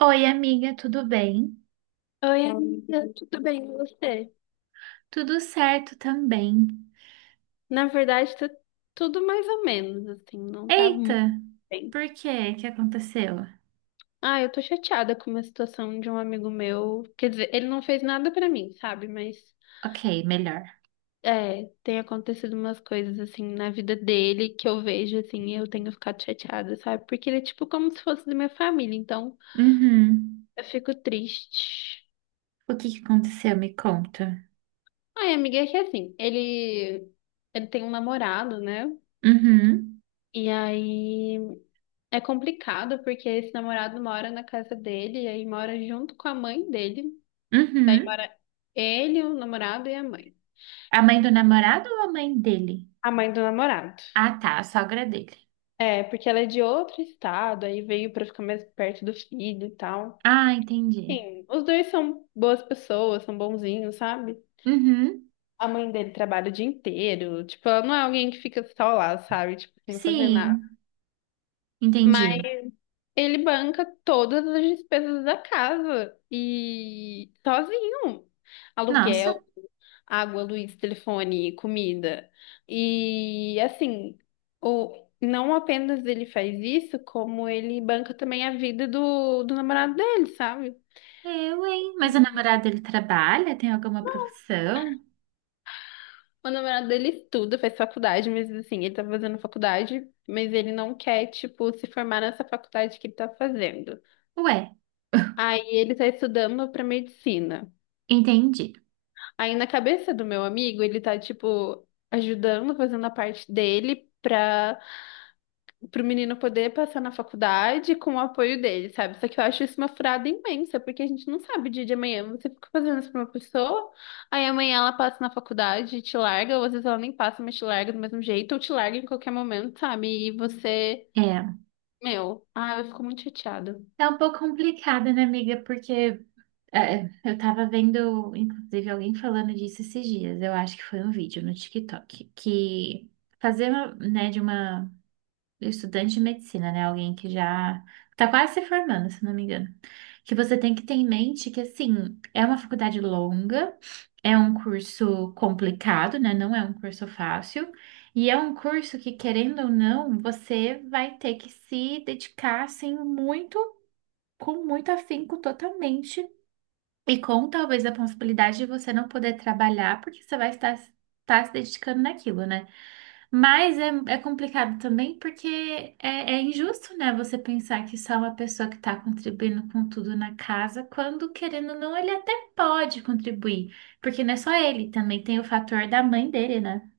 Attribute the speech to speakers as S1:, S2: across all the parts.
S1: Oi, amiga, tudo bem?
S2: Oi, amiga, tudo bem com você?
S1: Tudo certo também.
S2: Na verdade, tá tudo mais ou menos, assim, não tá muito
S1: Eita,
S2: bem.
S1: por quê? O que aconteceu?
S2: Ah, eu tô chateada com uma situação de um amigo meu. Quer dizer, ele não fez nada pra mim, sabe? Mas
S1: Ok, melhor.
S2: é, tem acontecido umas coisas assim na vida dele que eu vejo assim, e eu tenho ficado chateada, sabe? Porque ele é tipo como se fosse da minha família, então
S1: Uhum.
S2: eu fico triste.
S1: O que que aconteceu? Me conta.
S2: Ai, amiga, é que assim, ele tem um namorado, né?
S1: Uhum.
S2: E aí é complicado porque esse namorado mora na casa dele e aí mora junto com a mãe dele. Aí
S1: Uhum.
S2: mora ele, o namorado e a mãe.
S1: A mãe do namorado ou a mãe dele?
S2: A mãe do namorado.
S1: Ah, tá, a sogra dele.
S2: É, porque ela é de outro estado, aí veio pra ficar mais perto do filho e tal.
S1: Ah, entendi.
S2: Sim, os dois são boas pessoas, são bonzinhos, sabe?
S1: Uhum.
S2: A mãe dele trabalha o dia inteiro, tipo, ela não é alguém que fica só lá, sabe? Tipo, sem fazer nada.
S1: Sim,
S2: Mas
S1: entendi.
S2: ele banca todas as despesas da casa e sozinho.
S1: Nossa,
S2: Aluguel, água, luz, telefone, comida. E assim, não apenas ele faz isso, como ele banca também a vida do namorado dele, sabe?
S1: eu, hein? Mas o
S2: E
S1: namorado dele trabalha? Tem alguma profissão?
S2: o namorado dele estuda, faz faculdade, mas assim, ele tá fazendo faculdade, mas ele não quer, tipo, se formar nessa faculdade que ele tá fazendo.
S1: Ué,
S2: Aí ele tá estudando pra medicina.
S1: entendi.
S2: Aí na cabeça do meu amigo, ele tá, tipo, ajudando, fazendo a parte dele pra, pro menino poder passar na faculdade com o apoio dele, sabe? Só que eu acho isso uma furada imensa, porque a gente não sabe o dia de amanhã. Você fica fazendo isso pra uma pessoa, aí amanhã ela passa na faculdade e te larga, ou às vezes ela nem passa, mas te larga do mesmo jeito, ou te larga em qualquer momento, sabe? E você,
S1: É.
S2: meu, ah, eu fico muito chateada.
S1: Tá um pouco complicada, né, amiga? Porque é, eu tava vendo, inclusive, alguém falando disso esses dias. Eu acho que foi um vídeo no TikTok que fazer, né, de uma estudante de medicina, né, alguém que já tá quase se formando, se não me engano, que você tem que ter em mente que assim, é uma faculdade longa, é um curso complicado, né, não é um curso fácil, e é um curso que querendo ou não, você vai ter que se dedicar assim muito, com muito afinco totalmente e com talvez a possibilidade de você não poder trabalhar, porque você vai estar se dedicando naquilo, né? Mas é, é complicado também porque é, é injusto, né? Você pensar que só uma pessoa que está contribuindo com tudo na casa, quando querendo ou não, ele até pode contribuir. Porque não é só ele, também tem o fator da mãe dele, né?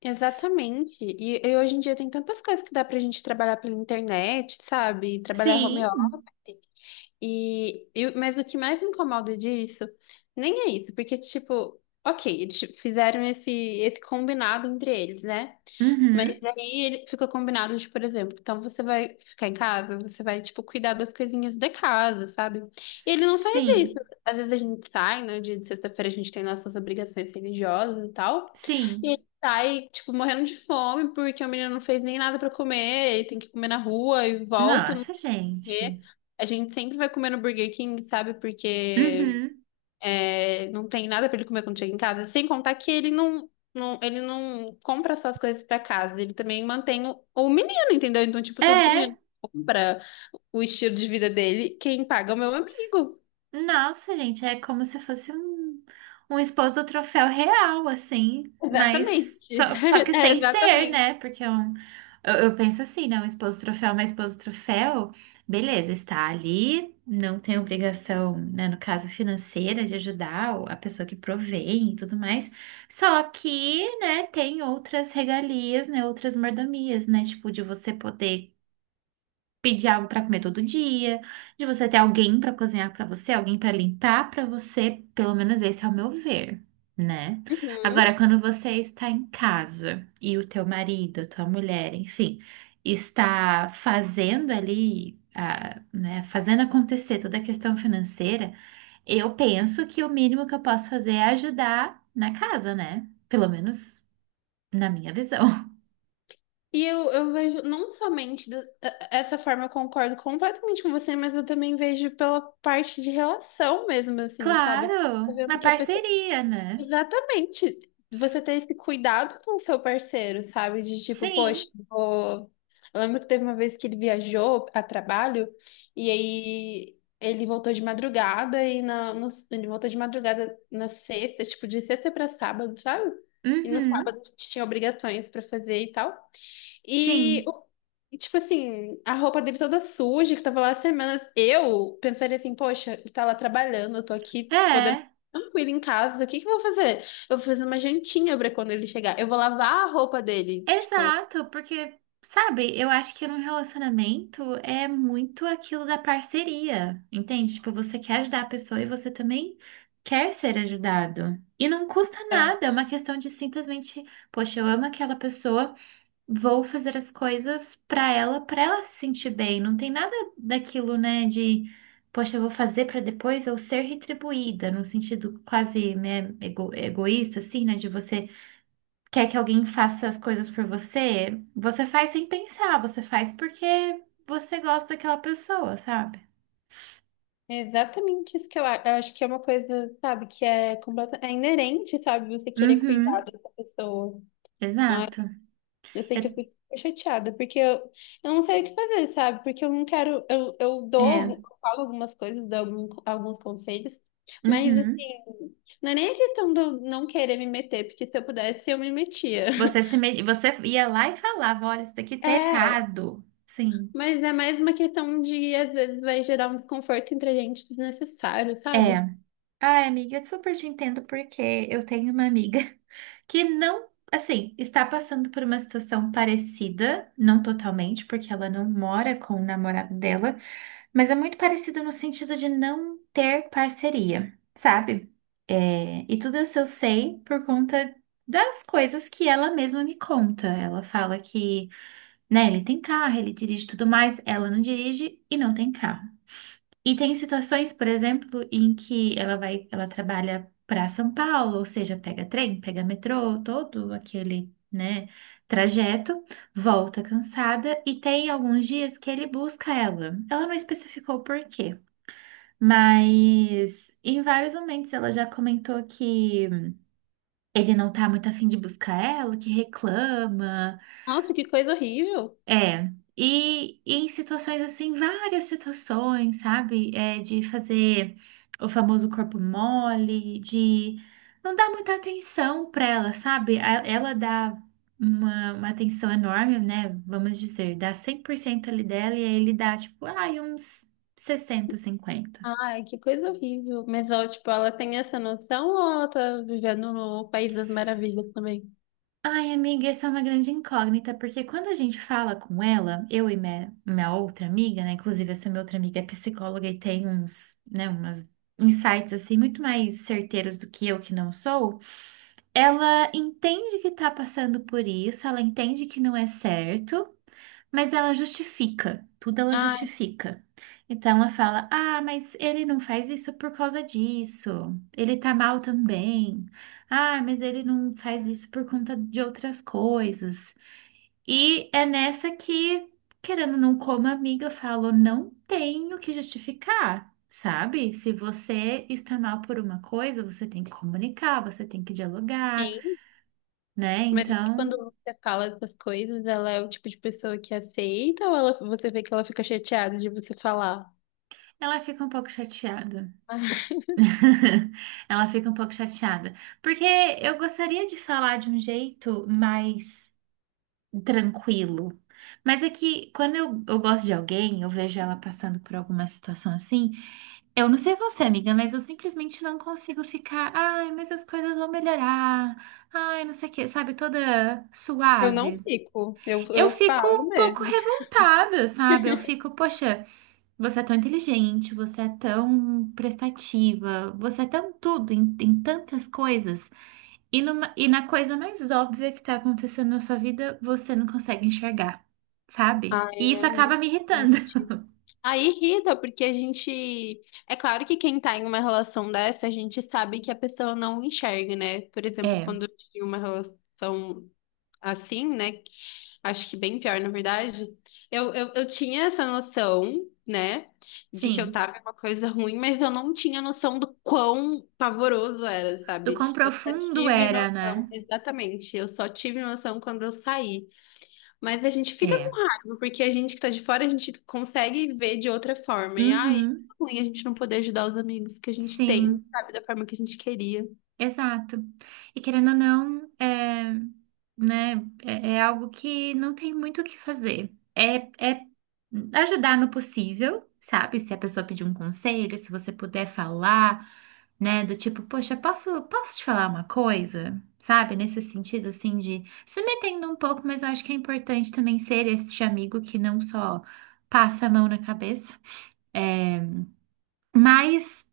S2: Exatamente. E hoje em dia tem tantas coisas que dá pra gente trabalhar pela internet, sabe? Trabalhar home
S1: Sim,
S2: office. Mas o que mais me incomoda disso nem é isso, porque, tipo, ok, eles tipo, fizeram esse combinado entre eles, né?
S1: uhum,
S2: Mas aí ele ficou combinado de, por exemplo, então você vai ficar em casa, você vai, tipo, cuidar das coisinhas da casa, sabe? E ele não faz isso.
S1: sim,
S2: Às vezes a gente sai, no dia de sexta-feira a gente tem nossas obrigações religiosas e tal, e
S1: sim.
S2: ele sai, tipo, morrendo de fome porque o menino não fez nem nada pra comer, ele tem que comer na rua e volta
S1: Nossa,
S2: comer.
S1: gente.
S2: A gente sempre vai comer no Burger King, sabe? Porque
S1: Uhum.
S2: é, não tem nada pra ele comer quando chega em casa. Sem contar que ele ele não compra só as coisas pra casa. Ele também mantém o menino, entendeu? Então, tipo, tudo que o
S1: É.
S2: menino compra, o estilo de vida dele, quem paga é o meu amigo.
S1: Nossa, gente, é como se fosse um, um esposo troféu real, assim, mas
S2: Exatamente.
S1: só, só que
S2: É,
S1: sem ser,
S2: exatamente.
S1: né? Porque é um, eu penso assim, né? Um esposo troféu, é uma esposa troféu, beleza, está ali, não tem obrigação, né? No caso financeira, de ajudar a pessoa que provém e tudo mais, só que, né, tem outras regalias, né? Outras mordomias, né? Tipo, de você poder pedir algo para comer todo dia, de você ter alguém para cozinhar para você, alguém para limpar para você, pelo menos esse é o meu ver, né? Agora,
S2: Uhum.
S1: quando você está em casa e o teu marido, a tua mulher, enfim, está fazendo ali, a, né, fazendo acontecer toda a questão financeira, eu penso que o mínimo que eu posso fazer é ajudar na casa, né? Pelo menos na minha visão.
S2: E eu vejo não somente essa forma, eu concordo completamente com você, mas eu também vejo pela parte de relação mesmo, assim, sabe?
S1: Claro,
S2: Tô
S1: uma
S2: vendo que a pessoa.
S1: parceria, né?
S2: Exatamente. Você ter esse cuidado com o seu parceiro, sabe? De tipo, poxa,
S1: Sim.
S2: eu vou... eu lembro que teve uma vez que ele viajou a trabalho e aí ele voltou de madrugada e na, no- ele voltou de madrugada na sexta, tipo, de sexta pra sábado, sabe? E no
S1: Uhum.
S2: sábado tinha obrigações pra fazer e tal. E,
S1: Sim,
S2: o- tipo assim, a roupa dele toda suja, que tava lá há semanas. Eu pensaria assim, poxa, ele tá lá trabalhando, eu tô aqui podendo
S1: é,
S2: ficar tranquilo em casa, o que que eu vou fazer? Eu vou fazer uma jantinha pra quando ele chegar. Eu vou lavar a roupa dele, tipo.
S1: exato, porque, sabe, eu acho que num relacionamento é muito aquilo da parceria, entende? Tipo, você quer ajudar a pessoa e você também quer ser ajudado. E não custa
S2: Tá.
S1: nada, é uma questão de simplesmente, poxa, eu amo aquela pessoa, vou fazer as coisas pra ela se sentir bem. Não tem nada daquilo, né, de, poxa, eu vou fazer pra depois eu ser retribuída, num sentido quase, né, egoísta, assim, né, de você quer que alguém faça as coisas por você, você faz sem pensar, você faz porque você gosta daquela pessoa, sabe?
S2: É exatamente isso que eu acho. Eu acho que é uma coisa, sabe, que é completa, é inerente, sabe, você querer cuidar
S1: Uhum,
S2: dessa pessoa.
S1: exato.
S2: Eu sei que eu
S1: Eu-
S2: fico super chateada, eu não sei o que fazer, sabe? Porque eu não quero. Eu dou, algum-
S1: é,
S2: eu falo algumas coisas, dou algum- alguns conselhos, mas assim,
S1: uhum.
S2: não é nem a questão de eu não querer me meter, porque se eu pudesse, eu me metia.
S1: Você se me- você ia lá e falava, olha, isso daqui tá
S2: É,
S1: errado. Sim.
S2: mas é mais uma questão de, às vezes, vai gerar um desconforto entre a gente desnecessário, sabe?
S1: É. Ai, amiga, eu super te entendo porque eu tenho uma amiga que não, assim, está passando por uma situação parecida, não totalmente, porque ela não mora com o namorado dela, mas é muito parecido no sentido de não ter parceria, sabe? É, e tudo isso eu sei por conta das coisas que ela mesma me conta. Ela fala que, né, ele tem carro, ele dirige e tudo mais, ela não dirige e não tem carro. E tem situações, por exemplo, em que ela vai, ela trabalha para São Paulo, ou seja, pega trem, pega metrô, todo aquele, né, trajeto, volta cansada e tem alguns dias que ele busca ela. Ela não especificou o porquê, mas em vários momentos ela já comentou que ele não tá muito afim de buscar ela, que reclama.
S2: Nossa, que coisa horrível!
S1: É, e em situações assim, várias situações, sabe? É, de fazer o famoso corpo mole, de não dar muita atenção para ela, sabe? Ela dá uma atenção enorme, né? Vamos dizer, dá 100% ali dela e aí ele dá, tipo, ai, uns 60 50.
S2: Ai, que coisa horrível. Mas ela, tipo, ela tem essa noção ou ela tá vivendo no País das Maravilhas também?
S1: Ai, amiga, essa é uma grande incógnita, porque quando a gente fala com ela, eu e minha outra amiga, né? Inclusive, essa minha outra amiga é psicóloga e tem uns, né, umas insights assim muito mais certeiros do que eu que não sou. Ela entende que tá passando por isso, ela entende que não é certo, mas ela justifica, tudo ela
S2: Ai,
S1: justifica. Então ela fala: Ah, mas ele não faz isso por causa disso. Ele tá mal também. Ah, mas ele não faz isso por conta de outras coisas. E é nessa que, querendo ou não, como amiga, eu falo: Não tenho que justificar. Sabe? Se você está mal por uma coisa, você tem que comunicar, você tem que dialogar,
S2: sim.
S1: né?
S2: Mas
S1: Então.
S2: quando você fala essas coisas, ela é o tipo de pessoa que aceita ou ela, você vê que ela fica chateada de você falar?
S1: Ela fica um pouco chateada.
S2: Ah,
S1: De- Ela fica um pouco chateada. Porque eu gostaria de falar de um jeito mais tranquilo. Mas é que quando eu gosto de alguém, eu vejo ela passando por alguma situação assim. Eu não sei você, amiga, mas eu simplesmente não consigo ficar. Ai, mas as coisas vão melhorar. Ai, não sei o quê, sabe? Toda
S2: eu
S1: suave.
S2: não fico, eu,
S1: Eu
S2: eu
S1: fico
S2: falo
S1: um pouco
S2: mesmo.
S1: revoltada, sabe? Eu fico, poxa. Você é tão inteligente, você é tão prestativa, você é tão tudo, em tantas coisas. E, e na coisa mais óbvia que tá acontecendo na sua vida, você não consegue enxergar, sabe?
S2: Ai,
S1: E isso
S2: é
S1: acaba
S2: muito
S1: me irritando.
S2: triste. Aí irrita, porque a gente. É claro que quem tá em uma relação dessa, a gente sabe que a pessoa não enxerga, né? Por exemplo,
S1: É,
S2: quando eu tive uma relação assim, né? Acho que bem pior, na verdade. Eu tinha essa noção, né, de que eu
S1: sim.
S2: tava em uma coisa ruim, mas eu não tinha noção do quão pavoroso era,
S1: Do quão
S2: sabe? Eu só
S1: profundo
S2: tive
S1: era,
S2: noção,
S1: né?
S2: exatamente. Eu só tive noção quando eu saí. Mas a gente fica com
S1: É.
S2: raiva, porque a gente que tá de fora, a gente consegue ver de outra forma. E ai, é
S1: Uhum,
S2: ruim a gente não poder ajudar os amigos que a gente tem,
S1: sim.
S2: sabe, da forma que a gente queria.
S1: Exato. E querendo ou não, é, né, é, é algo que não tem muito o que fazer. É, é ajudar no possível, sabe? Se a pessoa pedir um conselho, se você puder falar, né, do tipo, poxa, posso te falar uma coisa? Sabe? Nesse sentido, assim, de se metendo um pouco, mas eu acho que é importante também ser este amigo que não só passa a mão na cabeça. É, mas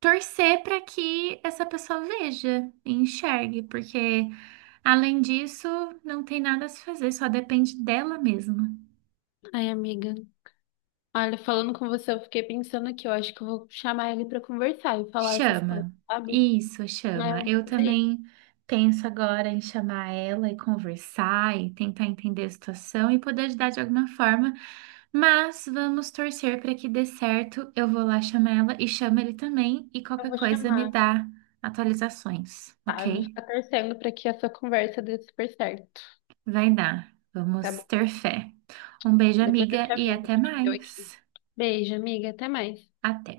S1: torcer para que essa pessoa veja e enxergue, porque além disso, não tem nada a se fazer, só depende dela mesma.
S2: Ai, amiga. Olha, falando com você, eu fiquei pensando que eu acho que eu vou chamar ele pra conversar e falar essas coisas,
S1: Chama.
S2: sabe?
S1: Isso,
S2: É,
S1: chama.
S2: eu
S1: Eu
S2: gostaria.
S1: também penso agora em chamar ela e conversar e tentar entender a situação e poder ajudar de alguma forma, mas vamos torcer para que dê certo. Eu vou lá chamar ela e chamo ele também e
S2: Eu
S1: qualquer
S2: vou
S1: coisa me
S2: chamar,
S1: dá atualizações,
S2: tá? Eu vou
S1: ok?
S2: ficar torcendo pra que essa conversa dê super certo,
S1: Vai dar.
S2: tá
S1: Vamos
S2: bom?
S1: ter fé. Um beijo,
S2: Depois eu
S1: amiga,
S2: te
S1: e
S2: aviso o
S1: até
S2: que que deu aqui.
S1: mais.
S2: Beijo, amiga, até mais.
S1: Até.